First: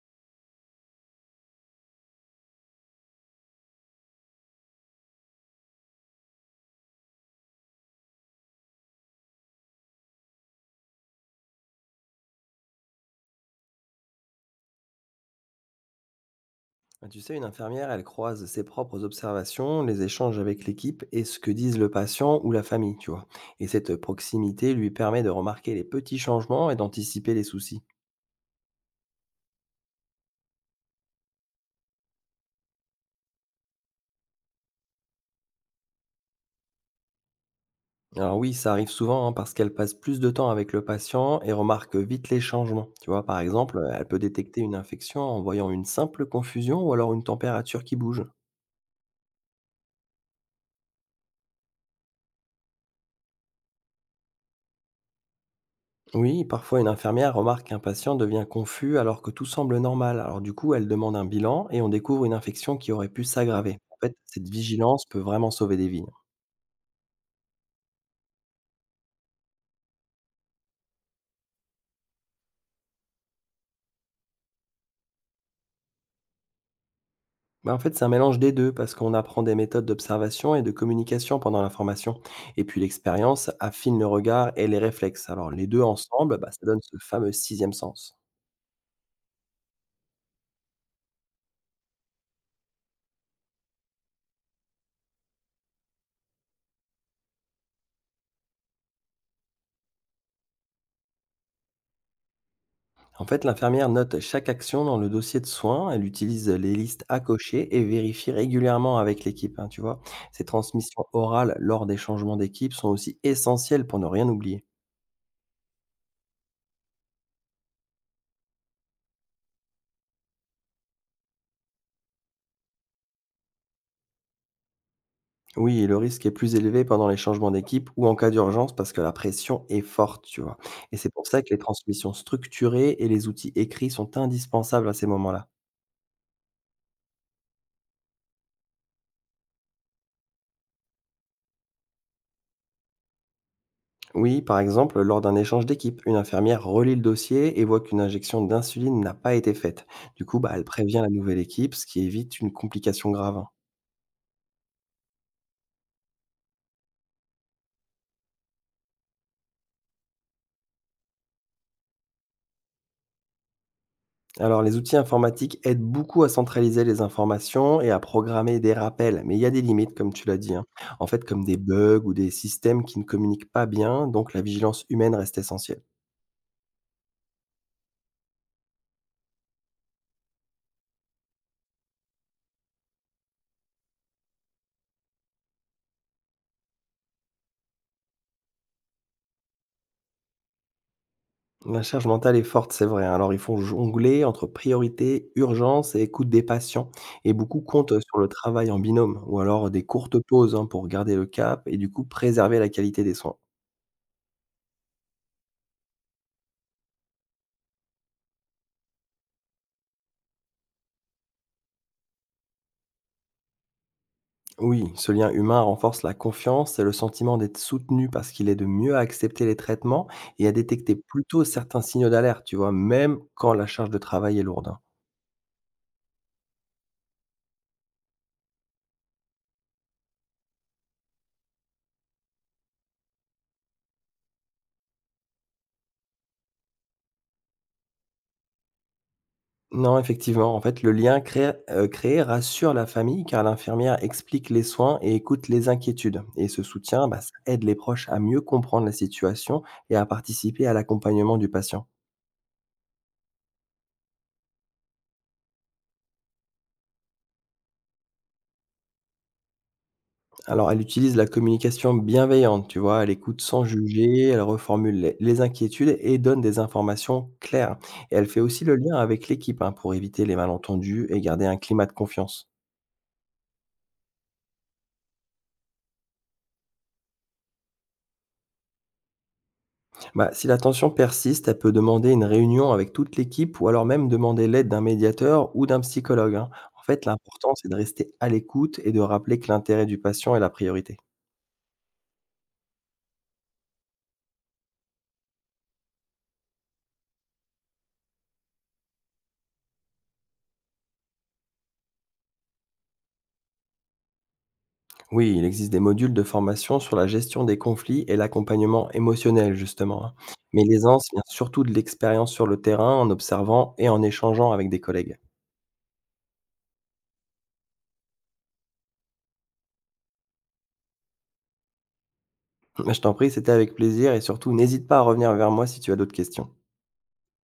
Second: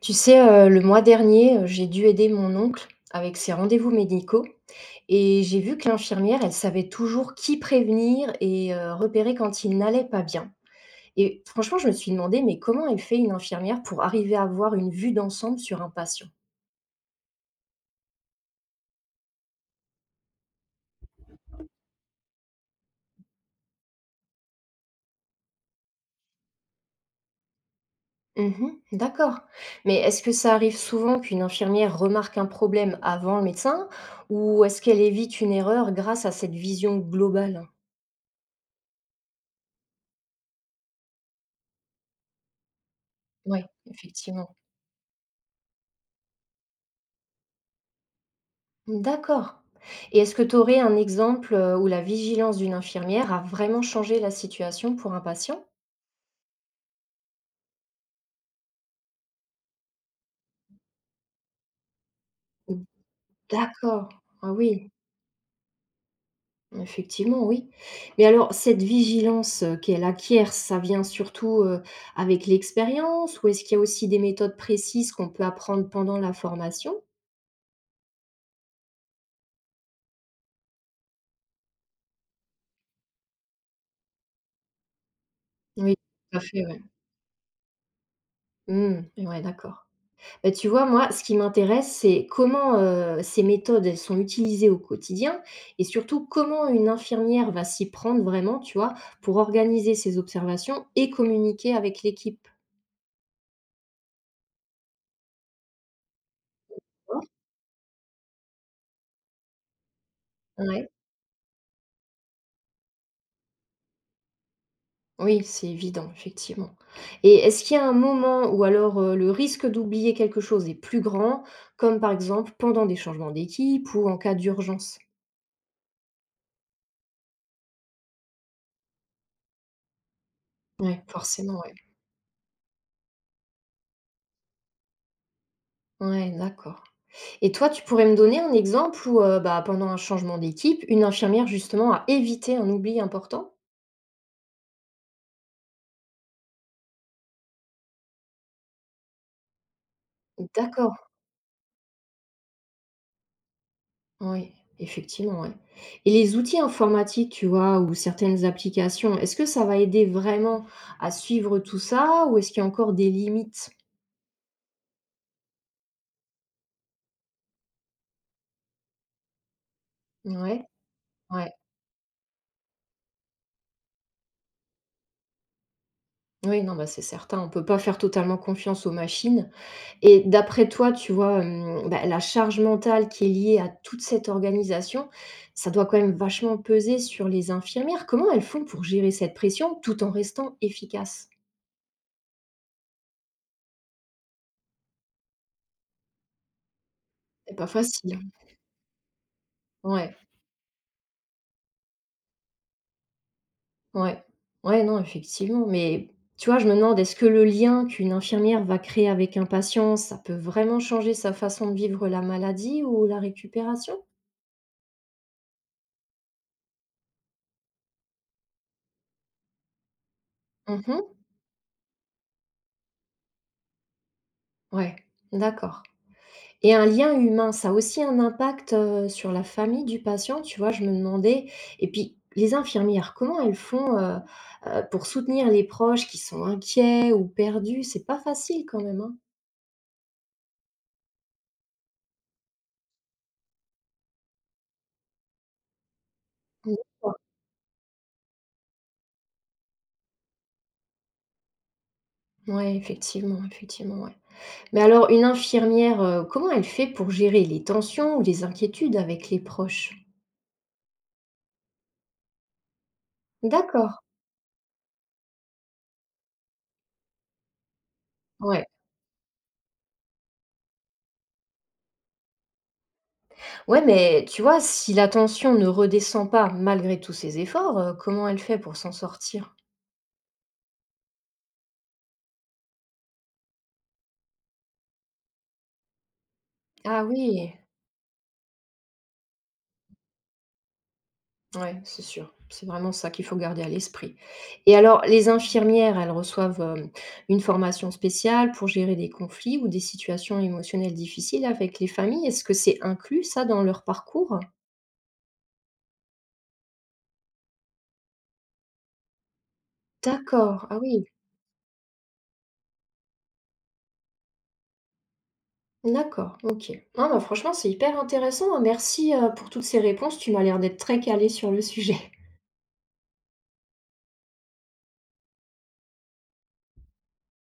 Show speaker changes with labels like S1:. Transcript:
S1: Tu sais, le mois dernier, j'ai dû aider mon oncle avec ses rendez-vous médicaux et j'ai vu que l'infirmière, elle savait toujours qui prévenir et repérer quand il n'allait pas bien et franchement, je me suis demandé, mais comment elle fait une infirmière pour arriver à avoir une vue d'ensemble sur un patient?
S2: Bah, tu sais, une infirmière, elle croise ses propres observations, les échanges avec l'équipe et ce que disent le patient ou la famille, tu vois. Et cette proximité lui permet de remarquer les petits changements et d'anticiper les soucis.
S1: Mmh, d'accord. Mais est-ce que ça arrive souvent qu'une infirmière remarque un problème avant le médecin ou est-ce qu'elle évite une erreur grâce à cette vision globale?
S2: Alors oui, ça arrive souvent hein, parce qu'elle passe plus de temps avec le patient et remarque vite les changements. Tu vois, par
S1: Ouais,
S2: exemple, elle peut
S1: effectivement.
S2: détecter une infection en voyant une simple confusion ou alors une température qui bouge.
S1: D'accord. Et est-ce que tu aurais un exemple, où la vigilance d'une infirmière a vraiment changé la situation pour un patient?
S2: Oui, parfois une infirmière remarque qu'un patient devient confus alors que tout semble normal. Alors du coup, elle demande un bilan et on découvre une infection qui aurait pu s'aggraver. En
S1: D'accord.
S2: fait, cette
S1: Ah oui,
S2: vigilance peut vraiment sauver des vies.
S1: effectivement, oui. Mais alors cette vigilance, qu'elle acquiert, ça vient surtout, avec l'expérience ou est-ce qu'il y a aussi des méthodes précises qu'on peut apprendre pendant la formation?
S2: Bah, en fait, c'est un mélange des deux parce qu'on apprend des méthodes d'observation et de communication pendant la formation. Et puis l'expérience affine le regard et les réflexes. Alors les deux
S1: Oui, tout
S2: ensemble,
S1: à
S2: bah,
S1: fait,
S2: ça
S1: ouais.
S2: donne ce fameux sixième sens.
S1: Mmh, ouais, d'accord. Tu vois, moi, ce qui m'intéresse, c'est comment, ces méthodes, elles sont utilisées au quotidien et surtout comment une infirmière va s'y prendre vraiment, tu vois, pour organiser ses observations et communiquer avec l'équipe?
S2: En fait, l'infirmière note chaque action dans le dossier de soins. Elle utilise les listes à cocher et vérifie régulièrement avec l'équipe, hein, tu vois, ces
S1: Ouais.
S2: transmissions orales lors des changements d'équipe sont aussi essentielles pour ne rien oublier.
S1: Oui, c'est évident, effectivement, et est-ce qu'il y a un moment où alors, le risque d'oublier quelque chose est plus grand, comme par exemple pendant des changements d'équipe ou en cas d'urgence?
S2: Oui, et le risque est plus élevé pendant les changements d'équipe ou en cas d'urgence parce que la pression est forte, tu vois. Et
S1: Oui,
S2: c'est pour ça que les
S1: forcément, oui.
S2: transmissions structurées et les outils écrits sont indispensables à ces moments-là.
S1: Ouais. Ouais, d'accord. Et toi, tu pourrais me donner un exemple où, bah, pendant un changement d'équipe, une infirmière justement a évité un oubli important?
S2: Oui, par exemple, lors d'un échange d'équipe, une infirmière relit le dossier et voit qu'une injection d'insuline n'a pas été faite. Du coup, bah, elle prévient
S1: D'accord,
S2: la nouvelle équipe, ce qui évite une complication grave, hein.
S1: oui, effectivement, ouais. Et les outils informatiques, tu vois, ou certaines applications, est-ce que ça va aider vraiment à suivre tout ça ou est-ce qu'il y a encore des limites?
S2: Alors, les outils informatiques aident beaucoup à centraliser les informations et à programmer des rappels, mais il y a des limites, comme tu l'as dit,
S1: Ouais,
S2: hein. En fait, comme
S1: ouais.
S2: des bugs ou des systèmes qui ne communiquent pas bien, donc la vigilance humaine reste essentielle.
S1: Oui, non, bah, c'est certain, on ne peut pas faire totalement confiance aux machines. Et d'après toi, tu vois, bah, la charge mentale qui est liée à toute cette organisation, ça doit quand même vachement peser sur les infirmières. Comment elles font pour gérer cette pression tout en restant efficaces?
S2: La charge mentale est forte, c'est vrai, hein. Alors, il faut jongler entre priorité, urgence et écoute des patients. Et
S1: C'est
S2: beaucoup
S1: pas
S2: comptent
S1: facile,
S2: sur
S1: hein.
S2: le travail en binôme ou alors des
S1: Ouais,
S2: courtes pauses hein, pour garder le cap et du coup préserver la qualité des soins.
S1: ouais. Ouais, non, effectivement, mais tu vois, je me demande, est-ce que le lien qu'une infirmière va créer avec un patient, ça peut vraiment changer sa façon de vivre la maladie ou la récupération?
S2: Oui, ce lien humain renforce la confiance et le sentiment d'être soutenu parce qu'il aide mieux à accepter les traitements et à détecter
S1: Mhm.
S2: plutôt certains signaux d'alerte, tu vois, même quand la charge de travail est lourde, hein.
S1: Ouais, d'accord. Et un lien humain, ça a aussi un impact, sur la famille du patient, tu vois? Je me demandais, et puis les infirmières, comment elles font, pour soutenir les proches qui sont inquiets ou perdus? C'est pas facile quand même, hein?
S2: Non, effectivement, en fait, le lien créé rassure la famille car l'infirmière explique les soins et écoute les inquiétudes et ce soutien,
S1: D'accord.
S2: bah, ça aide les proches à mieux comprendre la situation et à participer à l'accompagnement du patient.
S1: Ouais, effectivement, effectivement, ouais. Mais alors une infirmière, comment elle fait pour gérer les tensions ou les inquiétudes avec les proches?
S2: Alors elle utilise la communication bienveillante, tu vois? Elle écoute sans
S1: D'accord,
S2: juger, elle reformule les inquiétudes et donne des informations claires et elle fait aussi
S1: ouais.
S2: le lien avec l'équipe, hein, pour éviter les malentendus et garder un climat de confiance.
S1: Ouais, mais tu vois, si la tension ne redescend pas malgré tous ses efforts, comment elle fait pour s'en sortir?
S2: Bah, si la tension persiste, elle peut demander une réunion avec toute l'équipe ou alors même demander l'aide d'un médiateur ou d'un psychologue, hein. En
S1: Ah
S2: fait,
S1: oui!
S2: l'important, c'est de rester à l'écoute et de rappeler que l'intérêt du patient est la priorité.
S1: Ouais, c'est sûr. C'est vraiment ça qu'il faut garder à l'esprit. Et alors, les infirmières, elles reçoivent, une formation spéciale pour gérer des conflits ou des situations émotionnelles difficiles avec les familles. Est-ce que c'est inclus ça dans leur parcours?
S2: Oui, il existe des modules de formation sur la gestion des conflits et l'accompagnement émotionnel, justement, hein. Mais
S1: D'accord, ah oui,
S2: l'aisance vient surtout de l'expérience sur le terrain, en observant et en échangeant avec des collègues.
S1: d'accord, OK. Non, bah, franchement, c'est hyper intéressant, hein. Merci, pour toutes ces réponses. Tu m'as l'air d'être très calée sur le sujet.
S2: Bah, je t'en prie, c'était avec plaisir et surtout, n'hésite pas à revenir vers moi si tu as d'autres questions.